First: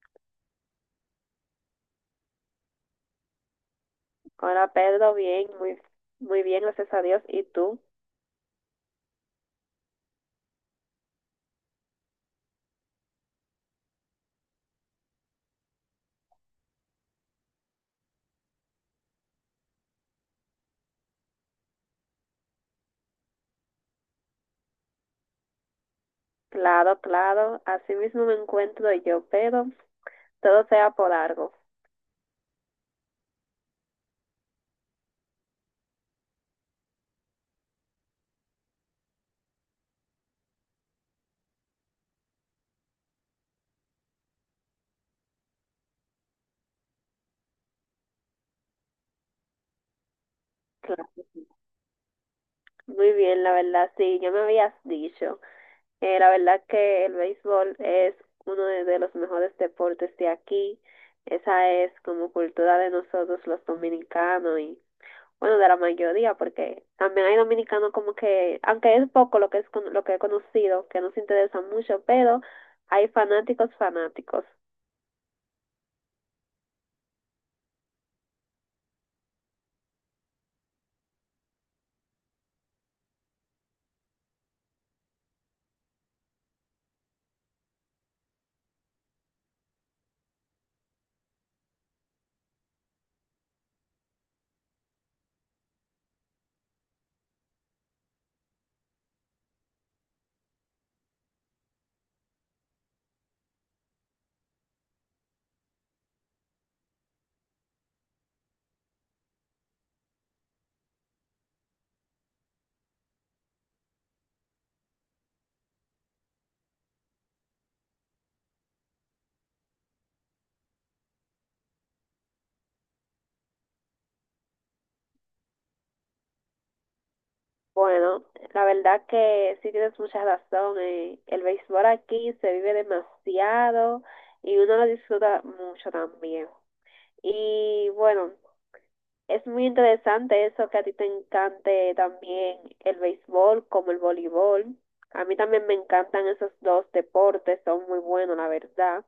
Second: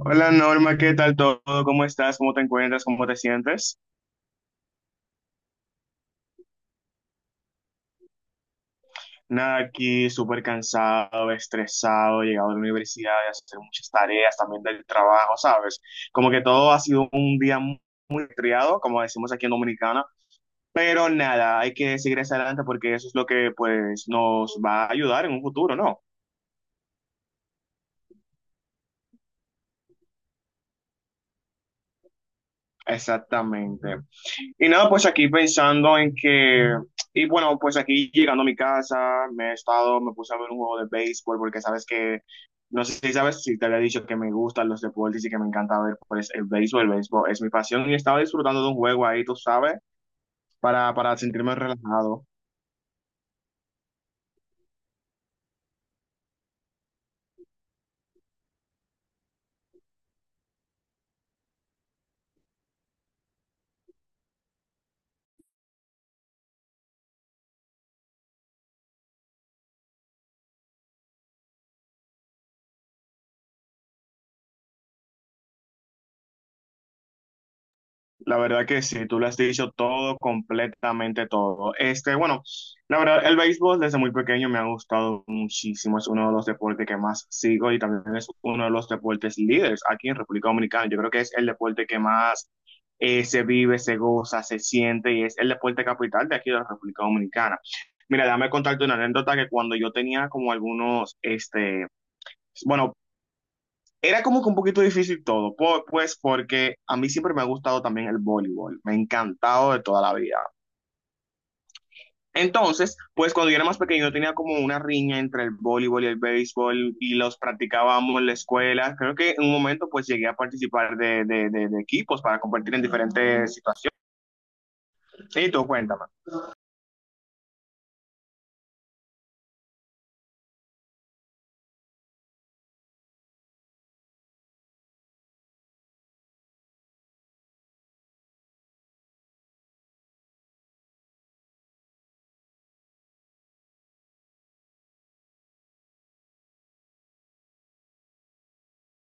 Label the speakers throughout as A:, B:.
A: Hola Norma, ¿qué tal todo? ¿Cómo estás? ¿Cómo te encuentras? ¿Cómo te sientes?
B: Hola Pedro, bien, muy bien, gracias a Dios. ¿Y tú?
A: Nada, aquí súper cansado, estresado, llegado de la universidad, de hacer muchas tareas, también del trabajo, ¿sabes? Como que todo ha sido un día muy triado, como decimos aquí en Dominicana, pero nada, hay que seguir hacia adelante porque eso es lo que pues nos va a ayudar en un futuro, ¿no?
B: Claro, claro, así mismo me encuentro yo, pero todo sea por algo.
A: Exactamente. Y nada, pues aquí pensando en que, y bueno, pues aquí llegando a mi casa, me he estado, me puse a ver un juego de béisbol porque sabes que, no sé si sabes, si te había dicho que me gustan los deportes y que me encanta ver pues el béisbol es mi pasión y estaba disfrutando de un juego ahí, tú sabes, para,
B: Claro.
A: para
B: Sí.
A: sentirme relajado.
B: Muy bien, la verdad, sí, ya me habías dicho. La verdad que el béisbol es uno de los mejores deportes de aquí. Esa es como cultura de nosotros los dominicanos y bueno, de la mayoría, porque también hay dominicanos como que, aunque es poco lo que es lo que he conocido, que no se interesan mucho, pero hay fanáticos.
A: La verdad que sí, tú lo has dicho todo, completamente todo. Este, bueno, la verdad, el béisbol desde muy pequeño me ha gustado muchísimo. Es uno de los deportes que más sigo y también es uno de los deportes líderes aquí en República Dominicana. Yo creo que es el deporte que más se vive, se goza, se siente y es el deporte capital de aquí de la República Dominicana. Mira, déjame contarte una anécdota que cuando yo tenía como algunos, este, bueno, era como que un poquito difícil todo, pues porque a mí siempre me ha gustado también el voleibol, me ha encantado de toda la vida. Entonces, pues cuando yo era más pequeño tenía como una riña entre el voleibol y el béisbol y los practicábamos en la escuela. Creo que en un momento pues llegué a participar de equipos para competir en Ah. diferentes situaciones. Sí, tú cuéntame.
B: Bueno, la verdad que sí tienes mucha razón. El béisbol aquí se vive demasiado y uno lo disfruta mucho también. Y bueno, es muy interesante eso que a ti te encante también el béisbol como el voleibol. A mí también me encantan esos dos deportes, son muy buenos, la verdad.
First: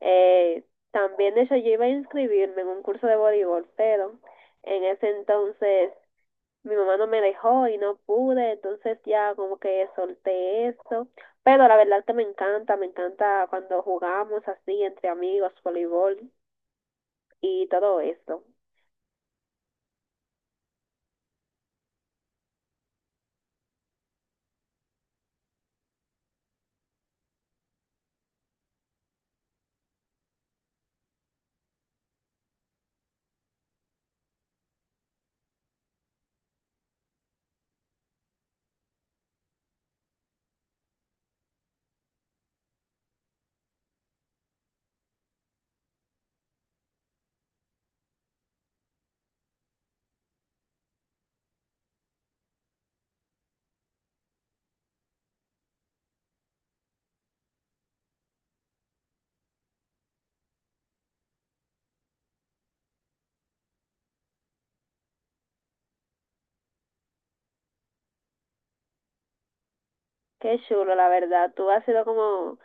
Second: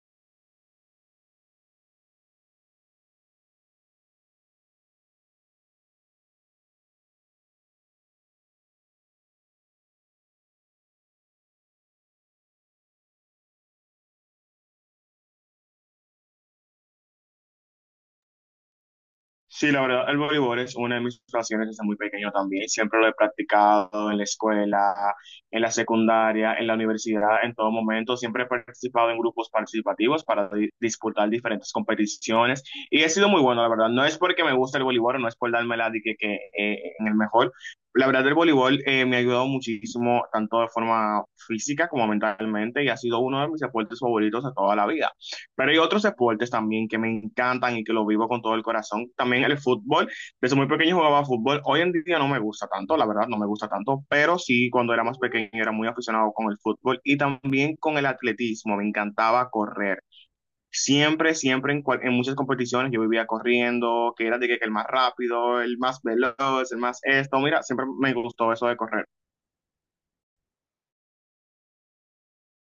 B: Eh, También, de hecho, yo iba a inscribirme en un curso de voleibol, pero en ese entonces mi mamá no me dejó y no pude, entonces ya como que solté eso. Pero la verdad que me encanta cuando jugamos así entre amigos, voleibol y todo eso.
A: Sí, la verdad, el voleibol es una de mis pasiones desde muy pequeño también. Siempre lo he practicado en la escuela, en la secundaria, en la universidad, en todo momento. Siempre he participado en grupos participativos para disputar diferentes competiciones y he sido muy bueno, la verdad. No es porque me gusta el voleibol, no es por darme la de que, en el mejor. La verdad, el voleibol me ha ayudado muchísimo, tanto de forma física como mentalmente, y ha sido uno de mis deportes favoritos de toda la vida. Pero hay otros deportes también que me encantan y que lo vivo con todo el corazón. También el fútbol. Desde muy pequeño jugaba fútbol. Hoy en día no me gusta tanto, la verdad, no me gusta tanto. Pero sí, cuando era más pequeño era muy aficionado con el fútbol y también con el atletismo. Me encantaba correr. Siempre, siempre en, en muchas competiciones yo vivía corriendo, que era de que el más rápido, el más veloz, el más esto. Mira, siempre me gustó eso de correr.
B: Qué chulo, la verdad. Tú has sido como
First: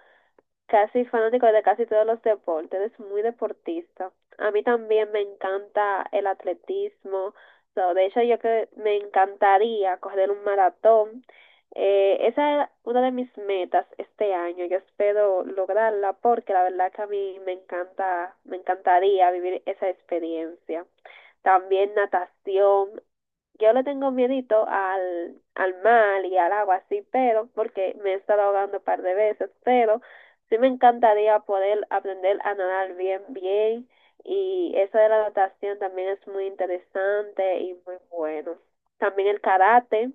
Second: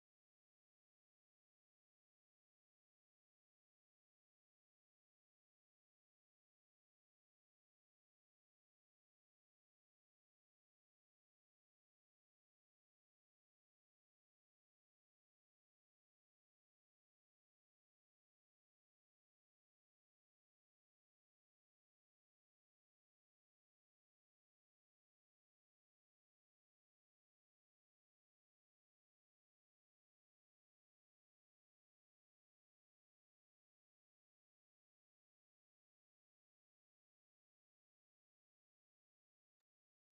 B: casi fanático de casi todos los deportes, eres muy deportista. A mí también me encanta el atletismo. So, de hecho, yo que me encantaría correr un maratón. Esa es una de mis metas este año. Yo espero lograrla porque la verdad que a mí me encanta, me encantaría vivir esa experiencia. También natación, yo le tengo miedito al mar y al agua, sí, pero porque me he estado ahogando un par de veces, pero sí me encantaría poder aprender a nadar bien, bien. Y eso de la natación también es muy interesante y muy bueno. También el karate,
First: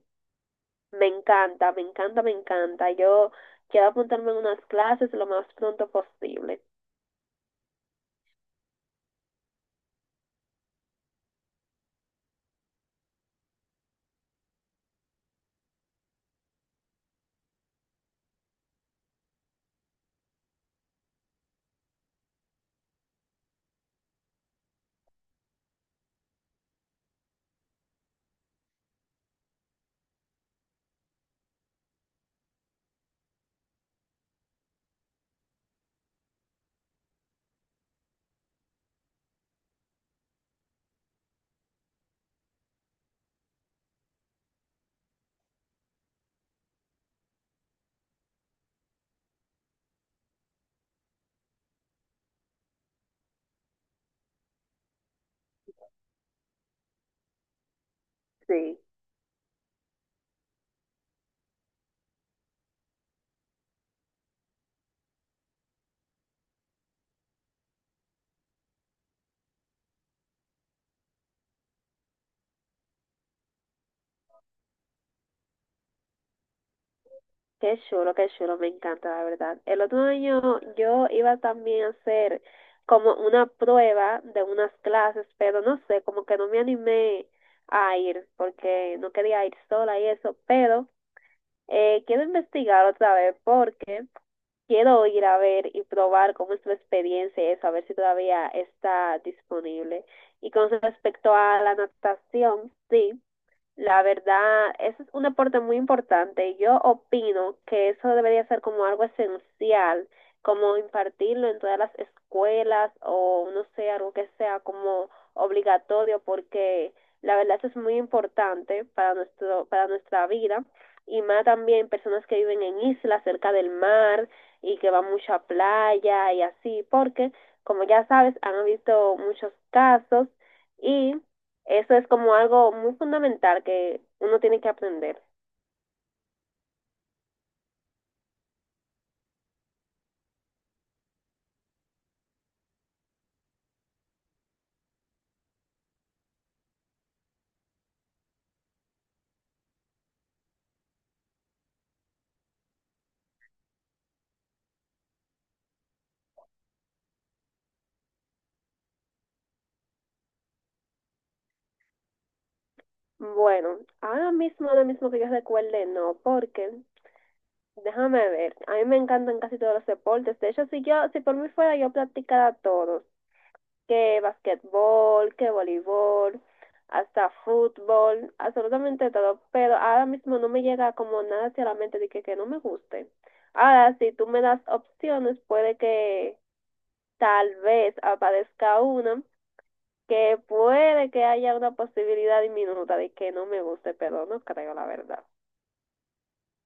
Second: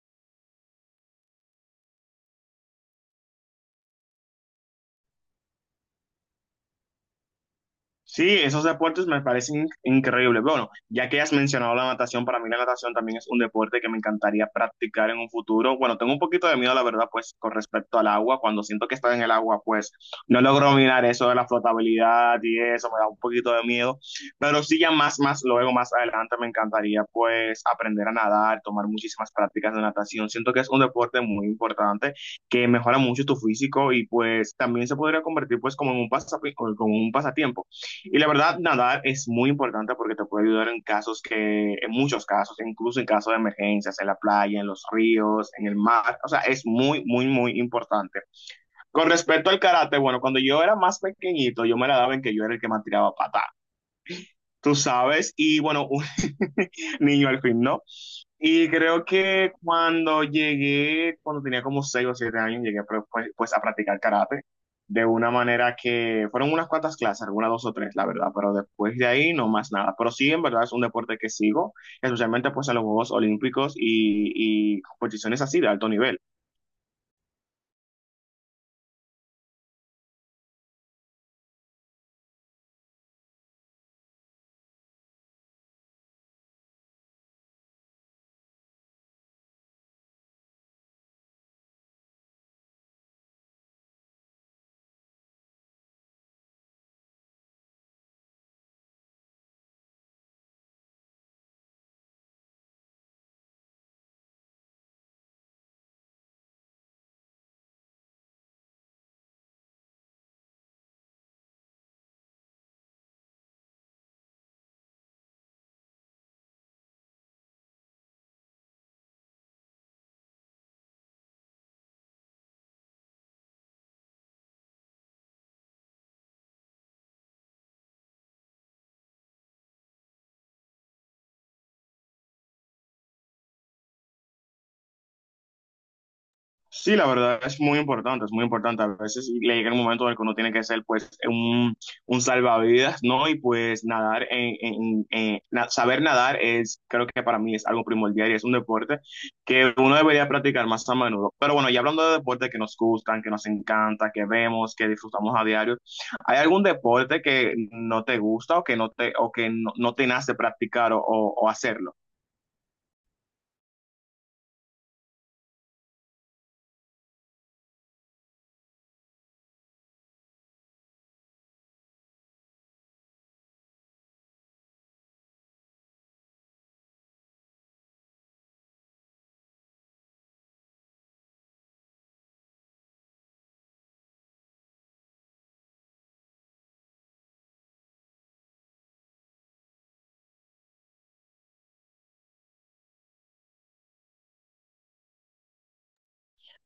B: me encanta. Yo quiero apuntarme en unas clases lo más pronto posible.
A: Sí, esos deportes me parecen increíbles. Bueno, ya que has mencionado la natación, para mí la natación también es un deporte que me encantaría practicar en un futuro. Bueno, tengo un poquito de miedo, la verdad, pues con respecto al agua. Cuando siento que estoy en el agua, pues no logro mirar eso de la flotabilidad y eso, me da un poquito de miedo. Pero sí, ya más, más luego, más adelante, me encantaría pues aprender a nadar, tomar muchísimas prácticas de natación. Siento que es un deporte muy importante que mejora mucho tu físico y pues también se podría convertir pues como en un como un pasatiempo. Y la verdad, nadar es muy importante porque te puede ayudar en casos que, en muchos casos, incluso en casos de emergencias, en la playa, en los ríos, en el mar. O sea, es muy, muy, muy importante. Con respecto al karate, bueno, cuando yo era más pequeñito, yo me la daba en que yo era el que más tiraba patada. Tú sabes, y bueno, un niño al fin, ¿no? Y
B: Sí.
A: creo que cuando llegué, cuando tenía como 6 o 7 años, llegué pues, pues a practicar karate de una manera que fueron unas cuantas clases, algunas dos o tres, la verdad, pero después de ahí no más nada. Pero sí, en verdad es un deporte que sigo, especialmente pues en los Juegos Olímpicos y competiciones así de alto nivel.
B: Qué chulo, me encanta, la verdad. El otro año yo iba también a hacer como una prueba de unas clases, pero no sé, como que no me animé a ir porque no quería ir sola y eso, pero quiero investigar otra vez porque quiero ir a ver y probar cómo es tu experiencia y eso, a ver si todavía está disponible. Y con respecto a la natación, sí. La verdad, eso es un aporte muy importante. Yo opino que eso debería ser como algo esencial, como impartirlo en todas las escuelas o no sé, algo que sea como obligatorio, porque la verdad eso es muy importante para para nuestra vida y más también personas que viven en islas cerca del mar y que van mucho a playa y así, porque como ya sabes, han visto muchos casos y eso es como algo muy fundamental que uno tiene que aprender.
A: Sí, la verdad es muy importante, es muy importante. A veces le llega el momento en el que uno tiene que ser pues un salvavidas, ¿no? Y pues nadar, en, saber nadar es, creo que para mí es algo primordial y es un deporte que uno debería practicar más a menudo. Pero bueno, ya hablando de deportes que nos gustan, que nos encanta, que vemos, que disfrutamos a diario, ¿hay algún deporte que no te gusta o que no te, o que no, no te nace practicar o, o hacerlo?
B: Bueno, ahora mismo que yo recuerde, no, porque déjame ver, a mí me encantan casi todos los deportes. De hecho, si por mí fuera, yo practicara todos, que basquetbol, que voleibol, hasta fútbol, absolutamente todo. Pero ahora mismo no me llega como nada hacia la mente de que no me guste. Ahora, si tú me das opciones, puede que tal vez aparezca una que puede que haya una posibilidad diminuta de que no me guste, pero no creo la verdad.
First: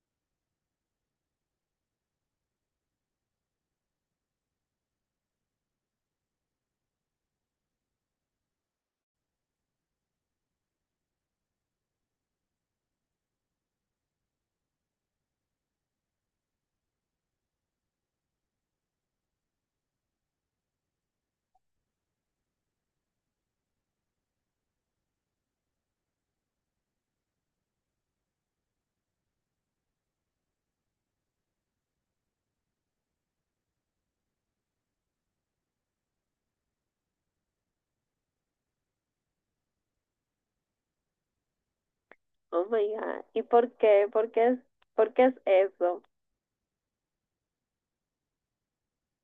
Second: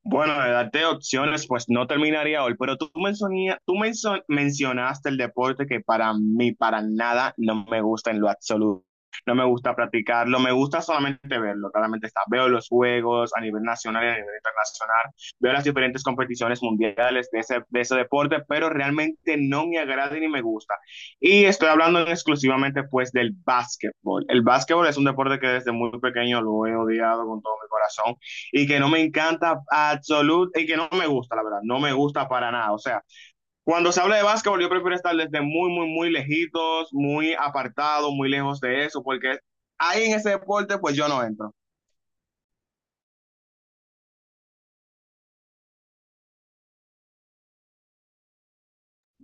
A: Bueno, de darte opciones, pues no terminaría hoy, pero tú, tú mencionaste el deporte que para mí, para nada, no me gusta en lo absoluto. No me gusta practicarlo, me gusta solamente verlo. Claramente está. Veo los juegos a nivel nacional y a nivel internacional, veo las diferentes competiciones mundiales de ese deporte, pero realmente no me agrada ni me gusta. Y estoy hablando exclusivamente pues del básquetbol. El básquetbol es un deporte que desde muy pequeño lo he odiado con todo mi corazón y que no me encanta absolutamente, y que no me gusta, la verdad, no me gusta para nada. O sea, cuando se habla de básquetbol, yo prefiero estar desde muy, muy, muy lejitos, muy apartado, muy lejos de eso, porque ahí en ese deporte, pues yo no entro.
B: Oh my God. ¿Y por qué? Por qué es eso?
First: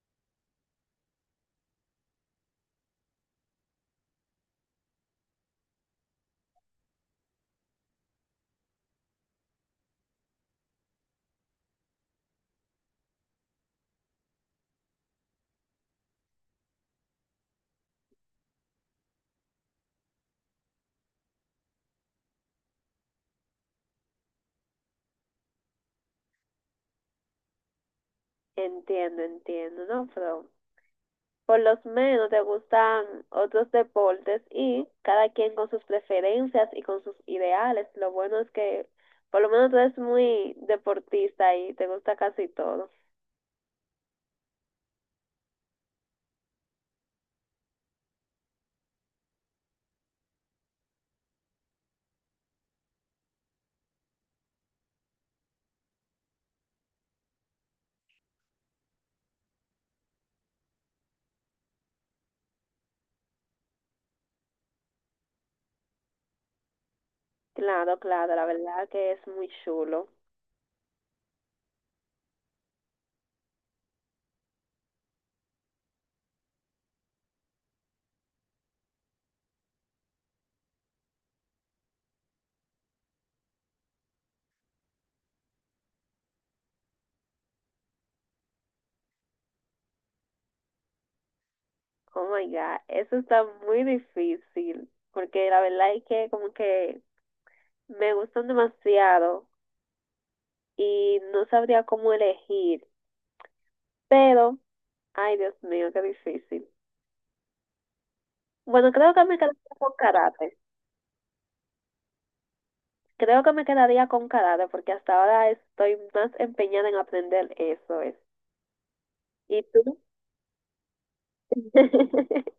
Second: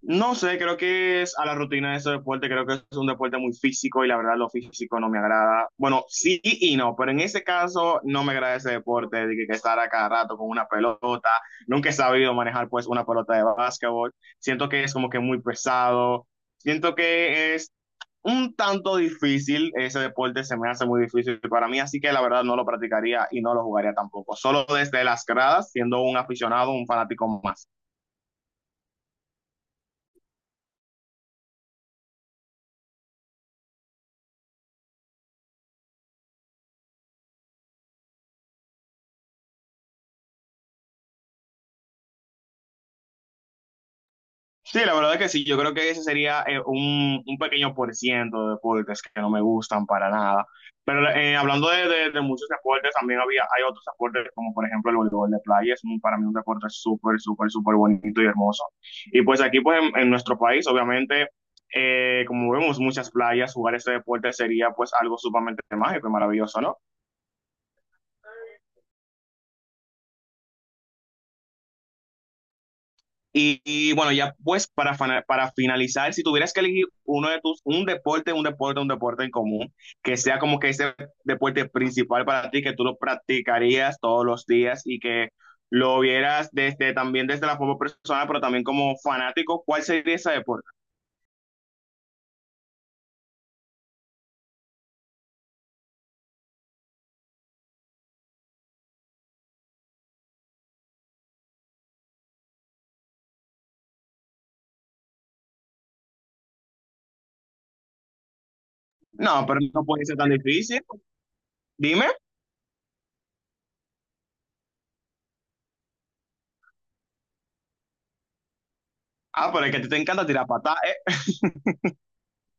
A: No sé, creo que es a la rutina de ese deporte, creo que es un deporte muy físico y la verdad lo físico no me agrada. Bueno, sí y no, pero en ese caso no me agrada ese deporte de que estar a cada rato con una pelota. Nunca he sabido manejar pues una pelota de básquetbol. Siento que es como que muy pesado. Siento que es un tanto difícil, ese deporte se me hace muy difícil para mí, así que la verdad no lo practicaría y no lo jugaría tampoco. Solo desde las gradas, siendo un aficionado, un fanático más.
B: Entiendo, entiendo, ¿no? Pero por lo menos te gustan otros deportes y cada quien con sus preferencias y con sus ideales. Lo bueno es que por lo menos tú eres muy deportista y te gusta casi todo.
A: Sí, la verdad que sí, yo creo que ese sería un pequeño por ciento de deportes que no me gustan para nada. Pero hablando de, de muchos deportes, también había, hay otros deportes como por ejemplo el voleibol de playa, es para mí un deporte súper, súper, súper bonito y hermoso. Y pues aquí pues en nuestro país, obviamente, como vemos muchas playas, jugar este deporte sería pues algo sumamente mágico y maravilloso, ¿no?
B: Claro, claro, la verdad que es muy chulo.
A: Y bueno, ya pues para, para finalizar, si tuvieras que elegir uno de tus, un deporte, un deporte, un deporte en común, que sea como que ese deporte principal para ti, que tú lo practicarías todos los días y que lo vieras desde también desde la forma personal, pero también como fanático, ¿cuál sería ese deporte?
B: Oh my God, eso está muy difícil, porque la verdad es que como que me gustan demasiado y no sabría cómo elegir, pero, ay Dios mío, qué difícil. Bueno, creo que me
A: No,
B: quedaría
A: pero no
B: con
A: puede ser tan
B: karate,
A: difícil. Dime.
B: creo que me quedaría con karate, porque hasta ahora estoy más empeñada en aprender eso es.
A: Ah,
B: ¿Y
A: pero es que a ti te
B: tú?
A: encanta tirar patada.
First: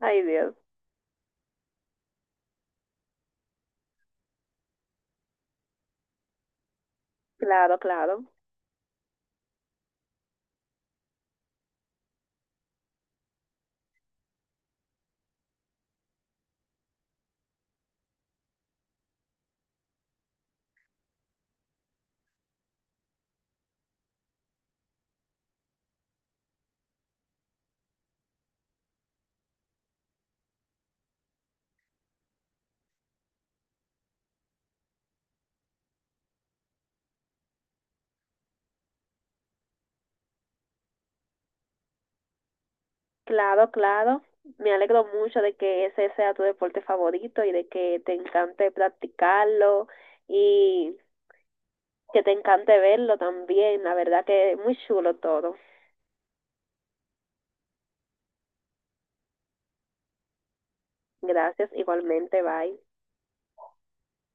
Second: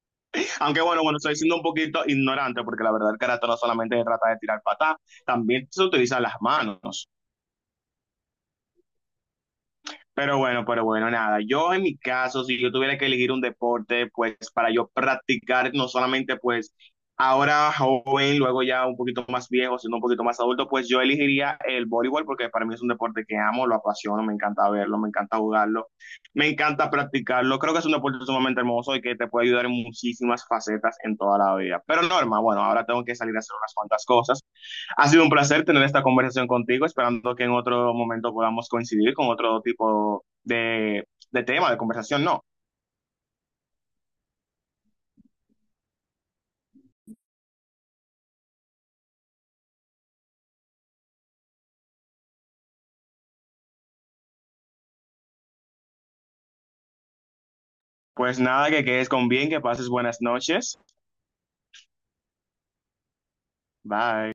B: Ay Dios,
A: Aunque bueno, bueno, estoy siendo un poquito ignorante porque la verdad el karate no solamente se trata de tirar patada, también se utilizan las manos.
B: claro, claro.
A: Pero bueno, nada. Yo en mi caso, si yo tuviera que elegir un deporte, pues para yo practicar, no solamente pues ahora joven, luego ya un poquito más viejo, siendo un poquito más adulto, pues yo elegiría el voleibol porque para mí es un deporte que amo, lo apasiono, me encanta verlo, me encanta jugarlo, me encanta practicarlo. Creo que es un deporte sumamente hermoso y que te puede ayudar en muchísimas facetas en toda la vida. Pero Norma, bueno, ahora tengo que salir a hacer unas cuantas cosas, ha sido un placer tener esta conversación contigo, esperando que en otro momento podamos coincidir con otro tipo de tema, de conversación, no.
B: Claro, claro. Me alegro mucho de que ese sea tu deporte favorito y de que te encante practicarlo y que te encante verlo también. La verdad que muy chulo todo.
A: Pues nada, que quedes con bien, que pases buenas noches.
B: Gracias, igualmente, bye.
A: Bye.